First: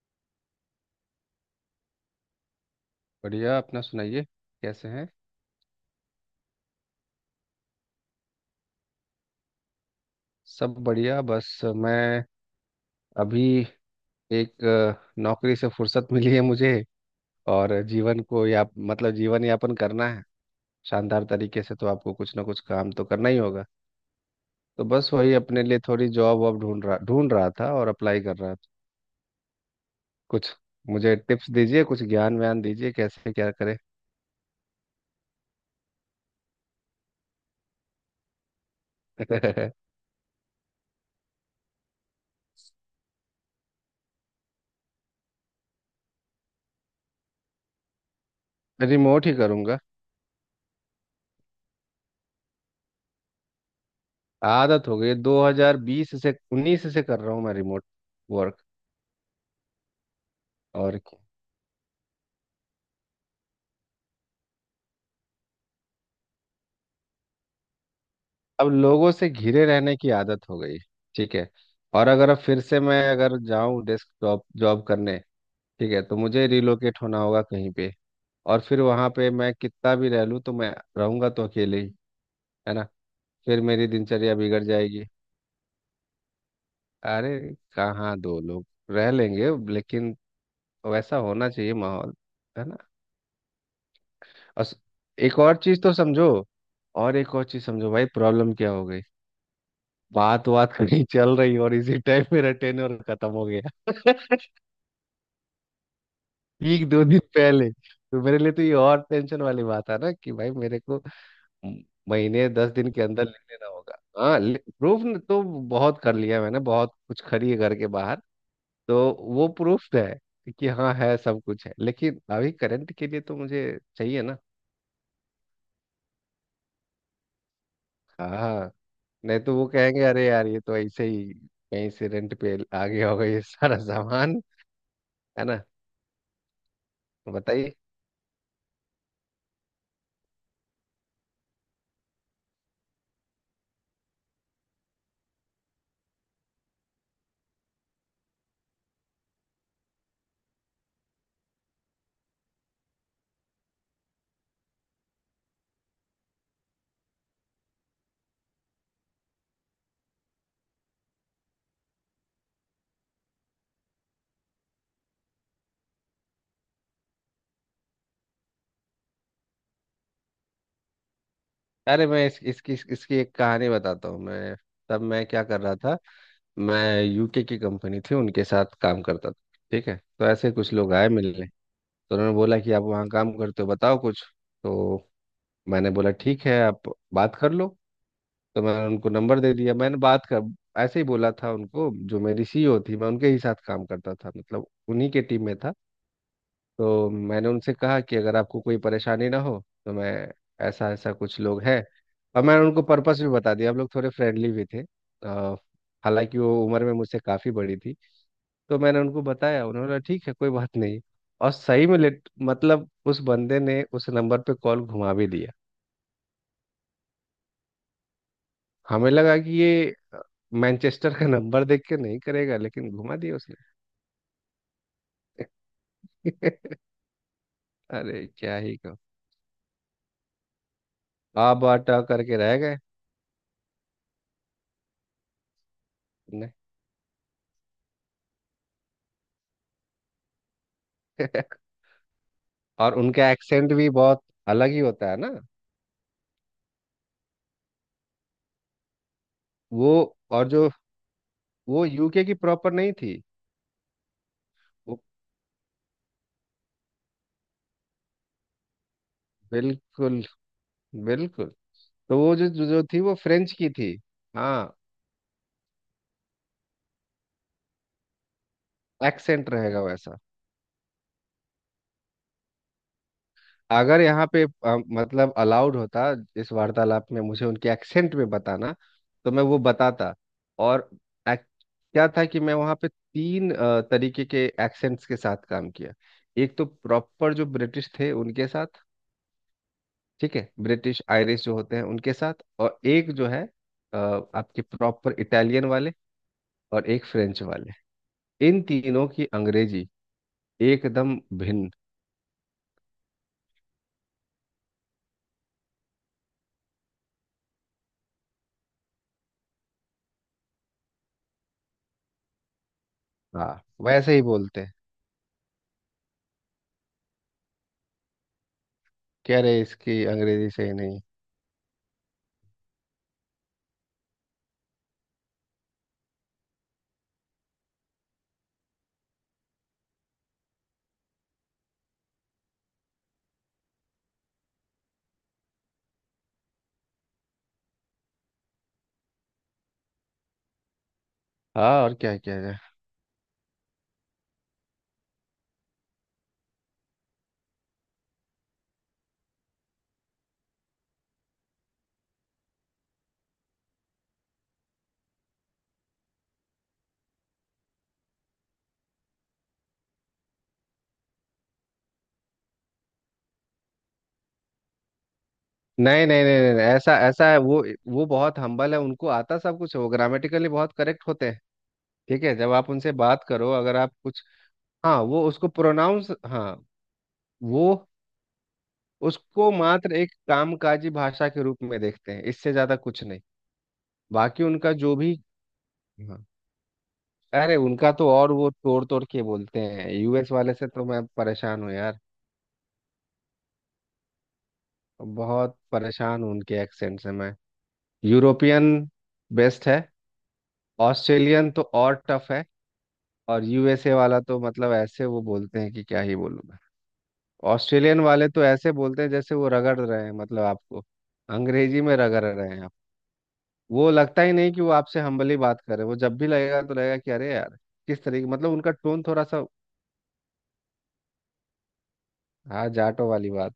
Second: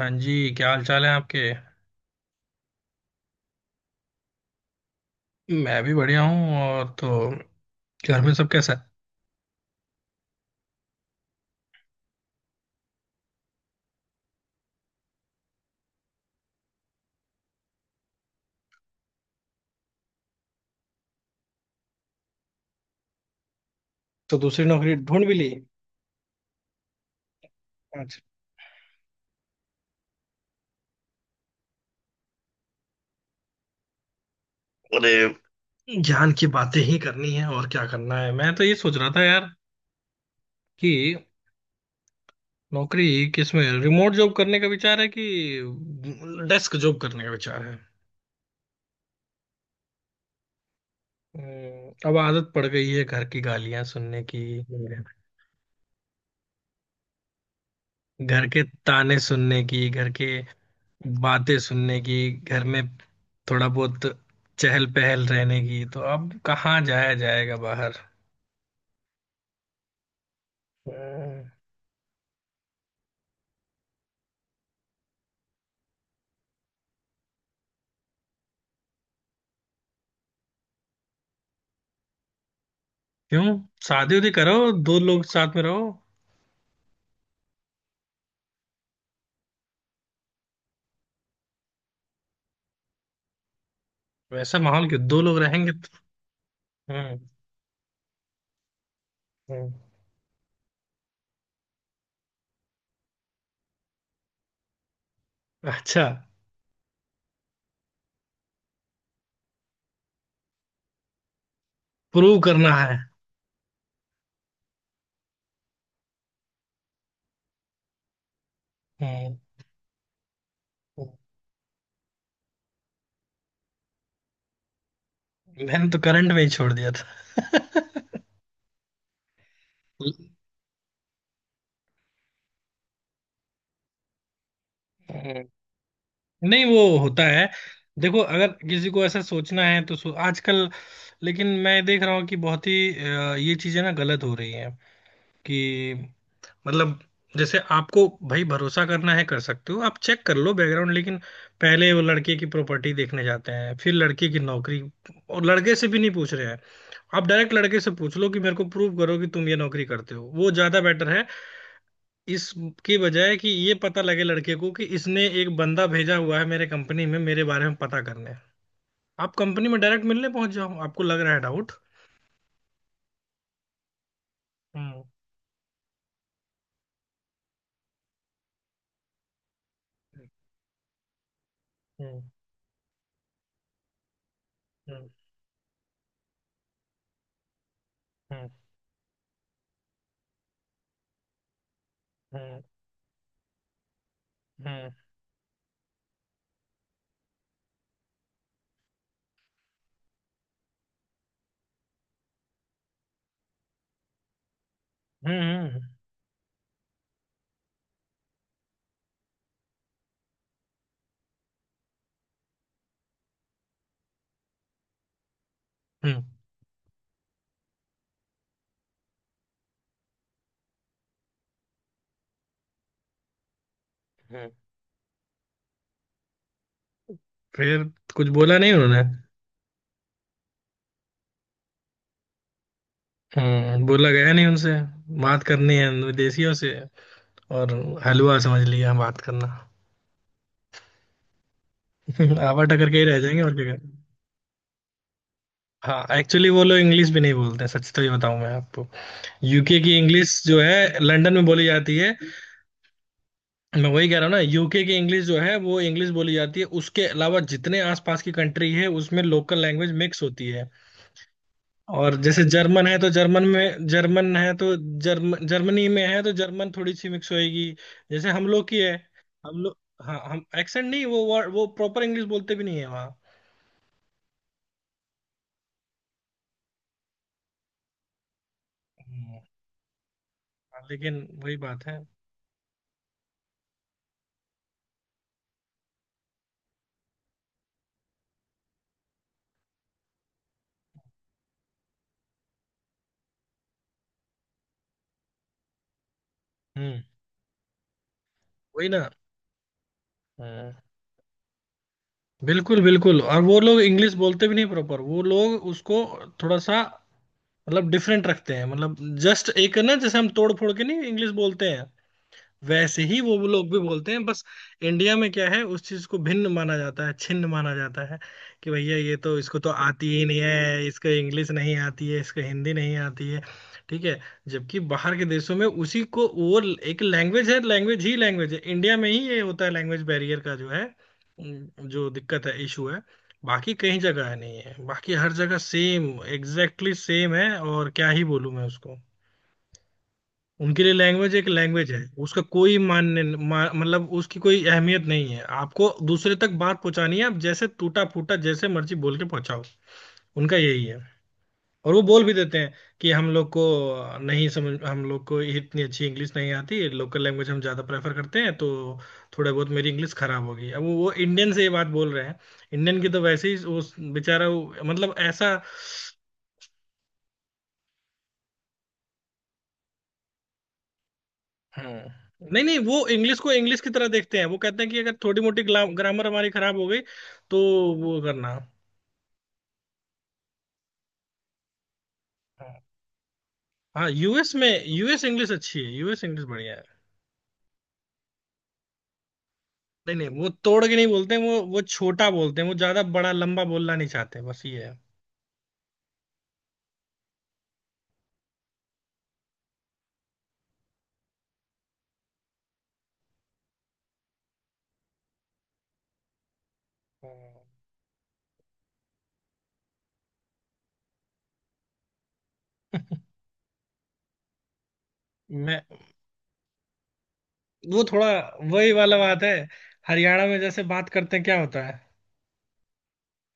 हाँ जी, क्या हाल चाल है आपके। बढ़िया। अपना सुनाइए, कैसे हैं? मैं भी बढ़िया हूँ। और तो घर में सब कैसा है। सब बढ़िया, बस मैं अभी एक नौकरी से फुर्सत मिली है मुझे, और जीवन को या मतलब जीवन यापन करना है शानदार तरीके से, तो आपको कुछ ना कुछ काम तो करना ही होगा। तो दूसरी तो नौकरी बस ढूंढ वही, भी ली। अपने लिए थोड़ी जॉब वॉब ढूंढ रहा था और अच्छा। अप्लाई कर रहा था कुछ। मुझे टिप्स दीजिए, कुछ ज्ञान व्यान दीजिए, कैसे क्या करें। अरे, ज्ञान की बातें ही करनी है और क्या करना है। मैं तो ये सोच रहा था यार कि नौकरी किस में रिमोट जॉब करने का विचार है कि डेस्क जॉब करने का विचार है। रिमोट ही करूंगा। हम्म। अब आदत पड़ गई है घर की गालियां सुनने की, आदत हो गई, 2020 से 19 से कर रहा हूँ मैं रिमोट घर वर्क। के ताने सुनने की, घर के और बातें सुनने की, घर में थोड़ा बहुत चहल पहल रहने की। तो अब कहाँ जाया जाएगा बाहर। अब लोगों से घिरे रहने की आदत हो गई, ठीक है। हम्म। और अगर अब फिर से मैं अगर जाऊं डेस्क जॉब जॉब करने, ठीक है, तो मुझे रिलोकेट होना होगा कहीं पे। और फिर वहां पे मैं कितना भी रह लूं तो मैं रहूंगा तो अकेले ही, है ना। क्यों। फिर मेरी शादी उदी दिनचर्या करो, बिगड़ दो जाएगी। लोग साथ में रहो। अरे, कहाँ दो लोग, रह लेंगे लेकिन वैसा होना चाहिए माहौल, है ना। वैसा और स- माहौल क्यों, दो लोग एक और रहेंगे चीज तो तो। समझो और हम्म, एक और चीज समझो भाई, प्रॉब्लम क्या हो गई? हम्म। बात बात कहीं चल रही और इसी टाइम मेरा टेन्योर खत्म हो गया। अच्छा। ठीक 2 दिन पहले, तो मेरे लिए तो ये और टेंशन वाली बात है ना कि भाई मेरे को म- प्रूव महीने करना 10 दिन है। के अंदर लिख लेना होगा। हाँ, प्रूफ। तो बहुत कर लिया मैंने, बहुत कुछ खरी है घर के बाहर। तो हम्म, वो प्रूफ है कि हाँ हम्म। है, सब कुछ है, लेकिन अभी करंट के लिए तो मुझे चाहिए ना। मैंने तो करंट में ही छोड़ दिया था। हाँ, नहीं तो वो कहेंगे अरे यार ये तो ऐसे ही कहीं से रेंट पे आ गया होगा ये सारा सामान, है हम्म। ना। नहीं, वो होता तो है। बताइए। देखो, अगर किसी को ऐसा सोचना है तो सो, आजकल। लेकिन मैं देख रहा हूँ कि बहुत ही ये चीजें ना गलत हो रही हैं। कि मतलब जैसे, आपको भाई भरोसा करना है कर सकते हो, आप चेक कर लो बैकग्राउंड, लेकिन पहले वो लड़के की प्रॉपर्टी देखने जाते हैं, फिर लड़के की नौकरी, और लड़के से भी नहीं पूछ रहे हैं। आप डायरेक्ट लड़के से पूछ लो कि मेरे को प्रूव करो कि तुम ये नौकरी करते हो, वो ज्यादा बेटर है। इसके बजाय कि ये पता लगे लड़के को कि इसने एक बंदा भेजा हुआ है मेरे कंपनी में मेरे बारे में पता करने, आप कंपनी में डायरेक्ट मिलने पहुंच जाओ, आपको लग रहा है डाउट। अरे, मैं इस, इसकी इसकी एक कहानी बताता हूँ मैं। तब हम्म, मैं क्या कर रहा था, मैं यूके की कंपनी थी उनके साथ काम करता था, ठीक है। तो ऐसे कुछ लोग आए मिलने, तो हम्म, उन्होंने बोला कि आप वहाँ काम करते हो बताओ कुछ। तो मैंने बोला ठीक है, आप बात कर लो। हम्म, तो मैंने उनको नंबर दे दिया, मैंने बात कर, ऐसे ही बोला था उनको, जो मेरी हम्म, सीईओ थी, मैं उनके ही साथ काम करता था मतलब हम्म, हम्म, उन्हीं के टीम में था। तो मैंने उनसे कहा कि अगर आपको कोई परेशानी ना हो तो मैं, ऐसा ऐसा कुछ लोग हैं, और मैंने उनको पर्पस भी बता दिया, हम लोग थोड़े फ्रेंडली भी थे। हम्म, अ, हालांकि वो उम्र में मुझसे काफ़ी बड़ी थी। तो मैंने उनको बताया, उन्होंने बोला ठीक है कोई बात नहीं। और सही में लेट मतलब उस बंदे ने उस नंबर पे कॉल घुमा भी दिया। हम्म। हमें लगा कि ये मैनचेस्टर का नंबर देख के नहीं करेगा, लेकिन घुमा दिया उसने। हम्म। फिर अरे कुछ क्या बोला नहीं ही कहो। उन्होंने। आप आटा करके रह गए। हम्म। बोला गया नहीं उनसे। बात करनी है नहीं। विदेशियों से, और हलवा समझ लिया बात करना। आवा टकर और के ही रह उनका जाएंगे, और क्या एक्सेंट भी करें। बहुत अलग ही होता है ना। हाँ, एक्चुअली वो लोग इंग्लिश भी नहीं बोलते हैं, सच तो ये बताऊं मैं आपको। यूके वो की इंग्लिश और जो जो है लंदन में बोली वो जाती है। यूके की प्रॉपर नहीं थी। मैं वही कह रहा हूँ ना, यूके की वो इंग्लिश जो है वो इंग्लिश बोली जाती है, उसके अलावा जितने आसपास की कंट्री है उसमें लोकल लैंग्वेज मिक्स बिल्कुल होती है। बिल्कुल। और तो वो जैसे जो जो जो जर्मन है थी तो वो जर्मन फ्रेंच की में, थी। जर्मन है हाँ, तो जर्मनी में है तो जर्मन थोड़ी सी मिक्स होएगी। जैसे हम लोग की है। एक्सेंट हम लोग, रहेगा वैसा। हाँ, हम एक्सेंट नहीं, वो प्रॉपर इंग्लिश बोलते भी नहीं है वहाँ। अगर यहाँ पे मतलब अलाउड होता इस वार्तालाप में मुझे उनके एक्सेंट में बताना, तो हम्म। मैं वो बताता। हाँ, और लेकिन act- वही बात है। क्या था कि मैं वहाँ पे तीन तरीके के एक्सेंट्स के साथ काम किया। एक तो प्रॉपर जो ब्रिटिश थे उनके साथ, ठीक है, ब्रिटिश आयरिश जो होते हैं उनके साथ, और एक जो है आपके प्रॉपर इटालियन वाले, और हम्म। एक फ्रेंच वाले। इन वही तीनों ना। की अंग्रेजी हम्म। एकदम भिन्न। बिल्कुल बिल्कुल। और वो लोग इंग्लिश बोलते भी नहीं प्रॉपर, वो लोग उसको थोड़ा सा, मतलब, डिफरेंट रखते हैं। मतलब जस्ट एक ना, जैसे हम तोड़ फोड़ के नहीं इंग्लिश बोलते हैं, वैसे ही वो हाँ, लोग भी बोलते वैसे ही हैं बस। बोलते हैं। इंडिया में क्या है, उस चीज को भिन्न माना जाता है, छिन्न माना जाता है। कि भैया ये तो, कह इसको रहे तो इसकी आती ही नहीं अंग्रेजी सही है, नहीं। इसको इंग्लिश नहीं आती है, इसको हिंदी नहीं आती है। ठीक है। जबकि बाहर के देशों में उसी को वो एक लैंग्वेज है, लैंग्वेज ही लैंग्वेज है। इंडिया में ही ये होता है, लैंग्वेज बैरियर का जो है, जो दिक्कत है, इशू है। बाकी कहीं जगह नहीं है, बाकी हर जगह सेम एग्जैक्टली सेम है, और क्या ही बोलूं मैं उसको। उनके लिए लैंग्वेज एक हाँ लैंग्वेज और है। क्या किया उसका जाए। कोई मान्य मतलब उसकी कोई अहमियत नहीं है। आपको दूसरे तक बात पहुंचानी है, आप जैसे टूटा फूटा, जैसे मर्जी बोल के पहुंचाओ। उनका यही है। और वो बोल भी देते हैं कि हम लोग को नहीं समझ, हम लोग को इतनी अच्छी इंग्लिश नहीं आती, लोकल लैंग्वेज हम ज़्यादा प्रेफर करते हैं। तो थोड़ा बहुत मेरी इंग्लिश खराब होगी, अब वो इंडियन से ये बात बोल रहे हैं, इंडियन की तो वैसे ही वो बेचारा मतलब ऐसा। नहीं नहीं नहीं नहीं नहीं, ऐसा ऐसा है वो। वो बहुत हम्बल है, उनको आता सब कुछ है, वो ग्रामेटिकली बहुत करेक्ट होते हैं। हाँ। ठीक है, जब नहीं आप नहीं, उनसे वो बात इंग्लिश करो को अगर इंग्लिश की आप तरह कुछ। देखते हैं। वो कहते हैं हाँ, कि अगर वो थोड़ी उसको मोटी प्रोनाउंस। ग्रामर हमारी हाँ, खराब हो गई तो वो वो करना। उसको मात्र एक कामकाजी भाषा के रूप में देखते हैं, इससे ज्यादा हाँ। कुछ नहीं। हाँ, बाकी यूएस में उनका जो भी। यूएस इंग्लिश अच्छी है, यूएस हाँ। इंग्लिश बढ़िया है। अरे उनका तो, और वो तोड़ तोड़ के बोलते हैं, नहीं नहीं, यूएस वो वाले से तोड़ तो के मैं नहीं बोलते हैं, वो परेशान हूँ वो यार। छोटा बोलते हैं, वो ज्यादा बड़ा लंबा बोलना नहीं चाहते बस ये है। बहुत परेशान हूँ उनके एक्सेंट से मैं। यूरोपियन बेस्ट है। ऑस्ट्रेलियन तो और टफ है। और यूएसए वाला तो मतलब ऐसे वो बोलते हैं कि क्या ही बोलूं मैं। हम्म। ऑस्ट्रेलियन वाले तो ऐसे बोलते हैं जैसे वो रगड़ रहे हैं, मतलब आपको अंग्रेजी में रगड़ रहे हैं आप। वो लगता ही नहीं कि वो आपसे हम्बली बात कर मैं, रहे हैं। वो जब भी लगेगा तो लगेगा कि अरे यार, वो किस थोड़ा, तरीके, मतलब उनका वही टोन वाला थोड़ा बात सा। है। हरियाणा में जैसे बात करते हैं क्या होता है। हाँ, जाटो वाली बात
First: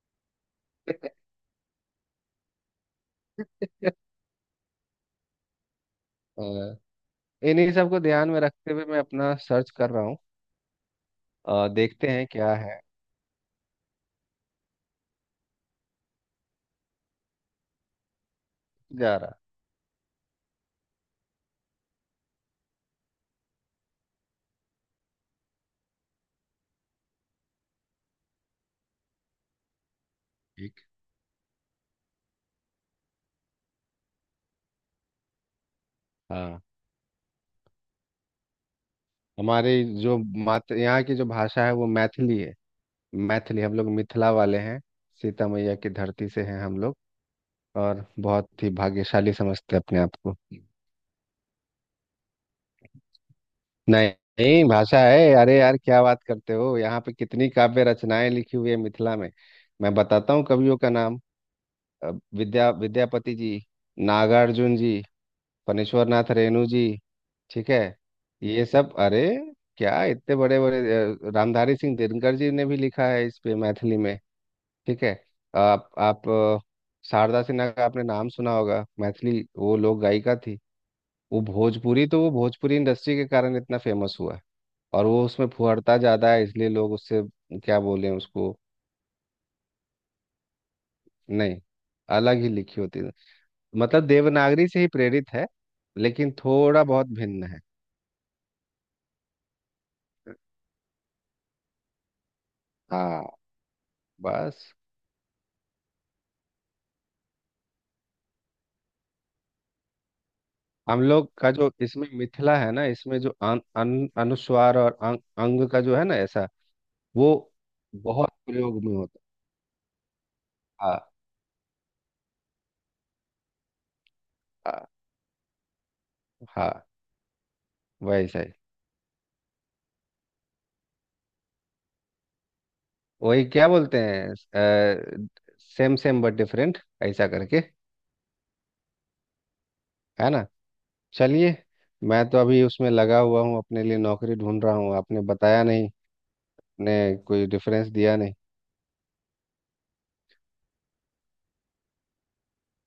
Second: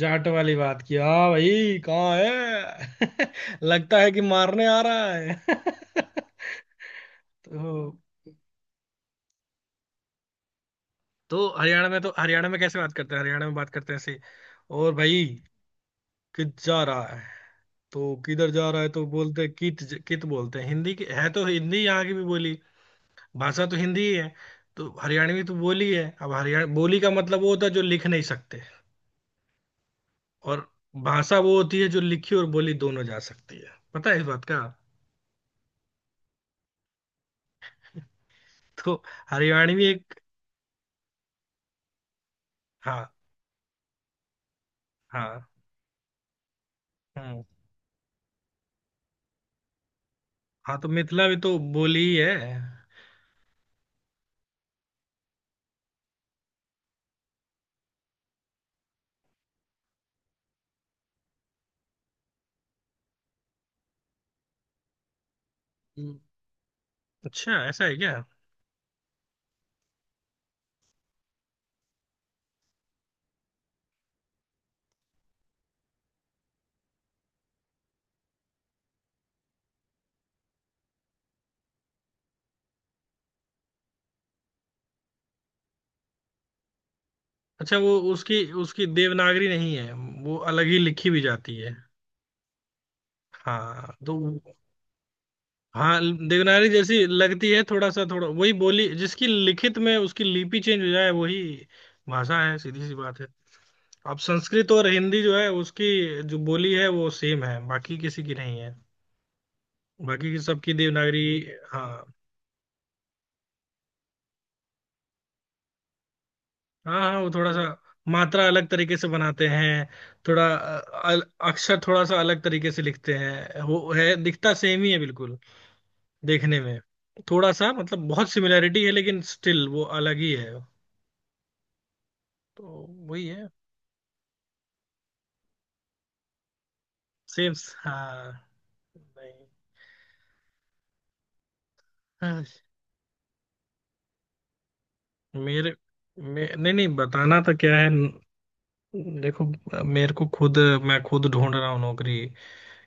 जाट वाली बात की, है। हाँ भाई कहाँ है। लगता है कि मारने आ रहा है। अ, इन्हीं सब तो, को ध्यान में रखते हुए मैं अपना सर्च कर रहा हूँ। देखते हैं हरियाणा क्या में कैसे है। बात करते हैं, हरियाणा में बात करते हैं ऐसे। और भाई, कित जा रहा है। तो किधर जा रहा है तो जा रहा। बोलते हैं कित। कित बोलते हैं। हिंदी की है तो हिंदी, यहाँ की भी बोली भाषा तो हिंदी ही है। तो हरियाणवी तो बोली है। अब हरियाणा बोली का मतलब वो होता है जो लिख नहीं सकते, और ठीक। भाषा वो होती है जो लिखी और बोली दोनों जा सकती है। पता है इस बात का। हाँ, तो हमारे हरियाणवी जो एक, मात यहाँ की जो भाषा है वो मैथिली है। हाँ, मैथिली, हम लोग मिथिला वाले हैं। हाँ, सीता मैया की धरती से हैं हम लोग। हम्म। और बहुत ही भाग्यशाली समझते हैं अपने आप को। हाँ, तो मिथिला भी तो बोली ही है। नहीं नहीं, भाषा है। अरे यार क्या बात करते हो, यहाँ पे कितनी काव्य रचनाएं लिखी हुई है मिथिला में। मैं बताता हूँ कवियों का नाम। अ, विद्यापति जी, नागार्जुन जी, फणीश्वर हम्म। नाथ रेणु जी, अच्छा ठीक है, ऐसा है क्या। ये सब। अरे, क्या इतने बड़े बड़े, रामधारी सिंह दिनकर जी ने भी लिखा है इस पे मैथिली में, ठीक है। आप शारदा सिन्हा का आपने नाम सुना होगा, मैथिली वो लोक गायिका थी। वो भोजपुरी तो, वो भोजपुरी इंडस्ट्री के कारण इतना फेमस हुआ है। और वो उसमें फुहड़ता ज्यादा है इसलिए लोग उससे, अच्छा, क्या वो बोले उसकी, उसको। उसकी देवनागरी नहीं है, वो अलग ही लिखी भी जाती नहीं, है। अलग ही लिखी होती है। हाँ, मतलब तो। देवनागरी से ही प्रेरित है, हाँ, लेकिन देवनागरी थोड़ा जैसी बहुत भिन्न लगती है। है थोड़ा सा, थोड़ा, वही, बोली जिसकी लिखित में उसकी लिपि चेंज हो जाए, वही भाषा है, सीधी सी बात हाँ, है। अब संस्कृत बस। और हिंदी जो है, उसकी जो बोली है वो सेम है, बाकी किसी की नहीं है, बाकी की सबकी हम देवनागरी। लोग का जो हाँ, इसमें मिथिला है ना, इसमें जो अन, अन, अनुस्वार और अंग का जो है ना ऐसा, हाँ, हाँ, वो वो थोड़ा सा, बहुत मात्रा अलग प्रयोग में तरीके से होता बनाते हैं। थोड़ा है। अक्षर थोड़ा सा अलग तरीके से लिखते हैं, वो है, दिखता सेम हाँ ही है बिल्कुल देखने में, हाँ, थोड़ा सा। मतलब बहुत वैसा ही। सिमिलैरिटी है लेकिन स्टिल वो अलग ही है। तो वही वही, है। क्या बोलते हैं, सेम सेम बट डिफरेंट ऐसा सेम। करके, हाँ। नहीं। है ना। चलिए। मैं तो हाँ, अभी उसमें लगा हुआ हूँ, अपने लिए नौकरी ढूंढ रहा हूँ। आपने बताया मेरे नहीं, नहीं नहीं, ने बताना कोई तो क्या डिफरेंस है। दिया नहीं। देखो, मेरे को खुद मैं खुद ढूंढ रहा हूँ नौकरी।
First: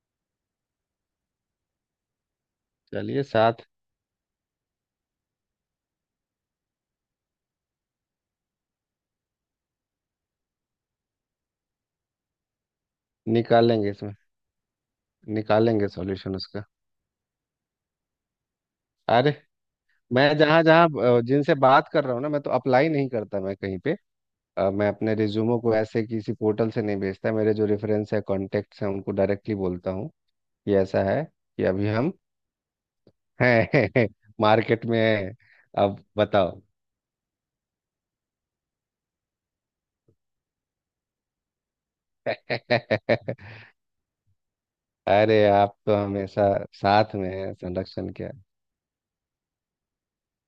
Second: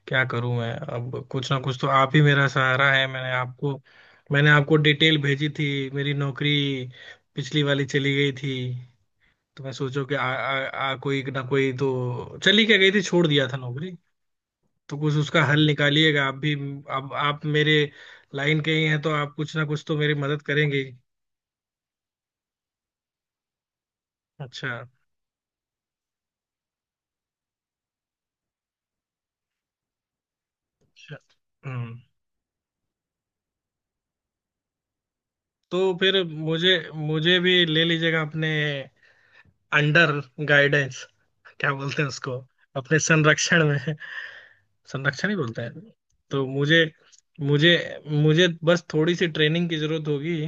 क्या करूँ मैं, अब कुछ ना कुछ तो, आप ही मेरा सहारा है। चलिए, मैंने साथ आपको मैंने आपको डिटेल भेजी थी मेरी, नौकरी पिछली वाली चली गई थी, तो मैं सोचो कि आ, आ, आ कोई ना कोई तो, चली क्या गई थी, छोड़ दिया था निकालेंगे नौकरी। इसमें। तो कुछ उसका हल निकालेंगे निकालिएगा आप सॉल्यूशन भी। उसका। अब आप मेरे लाइन के ही हैं तो आप अरे, कुछ ना कुछ तो मेरी मैं मदद जहाँ करेंगे जहाँ ही। जिनसे बात कर रहा हूँ ना, मैं तो अप्लाई नहीं करता मैं कहीं पे। अच्छा, मैं अपने रिज्यूमो को ऐसे किसी पोर्टल से नहीं भेजता, मेरे जो रेफरेंस है कॉन्टेक्ट्स हैं उनको डायरेक्टली बोलता हूँ कि ऐसा अच्छा। है कि अभी हम्म। हम है मार्केट में है। तो अब फिर बताओ। मुझे मुझे भी ले लीजिएगा अपने अंडर गाइडेंस, क्या बोलते हैं उसको, अपने संरक्षण में। संरक्षण ही अरे बोलते आप हैं। तो हमेशा तो मुझे साथ में हैं, मुझे संरक्षण क्या। मुझे बस थोड़ी सी ट्रेनिंग की जरूरत होगी।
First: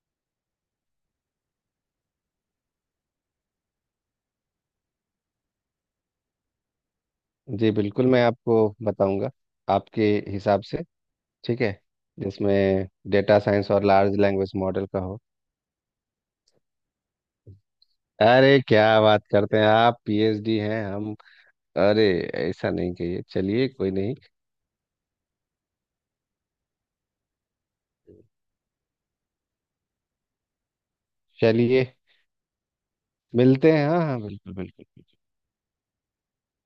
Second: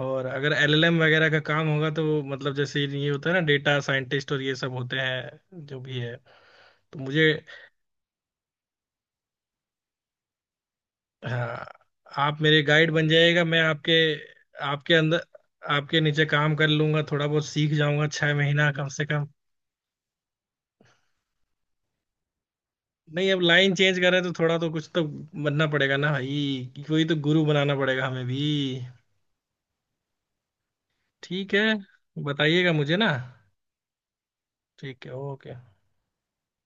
और अगर एलएलएम वगैरह का काम होगा, तो मतलब जैसे ये होता है ना डेटा साइंटिस्ट और ये सब होते हैं, जो भी है, तो मुझे, जी बिल्कुल, मैं आपको बताऊंगा आपके हिसाब से, ठीक हाँ, है, आप मेरे जिसमें गाइड बन डेटा जाइएगा, मैं साइंस और आपके लार्ज लैंग्वेज मॉडल आपके का हो। अंदर, आपके नीचे काम कर लूंगा, थोड़ा बहुत सीख जाऊंगा, छह अरे महीना कम क्या से बात कम। करते हैं, आप पीएचडी हैं हम। अरे ऐसा नहीं कहिए, नहीं, अब चलिए लाइन कोई चेंज कर नहीं। रहे हैं तो थोड़ा तो, कुछ तो बनना पड़ेगा ना भाई, कोई तो गुरु बनाना पड़ेगा हमें भी। ठीक है। चलिए, बताइएगा मुझे ना। मिलते हैं, हाँ हाँ बिल्कुल ठीक है, बिल्कुल। ओके।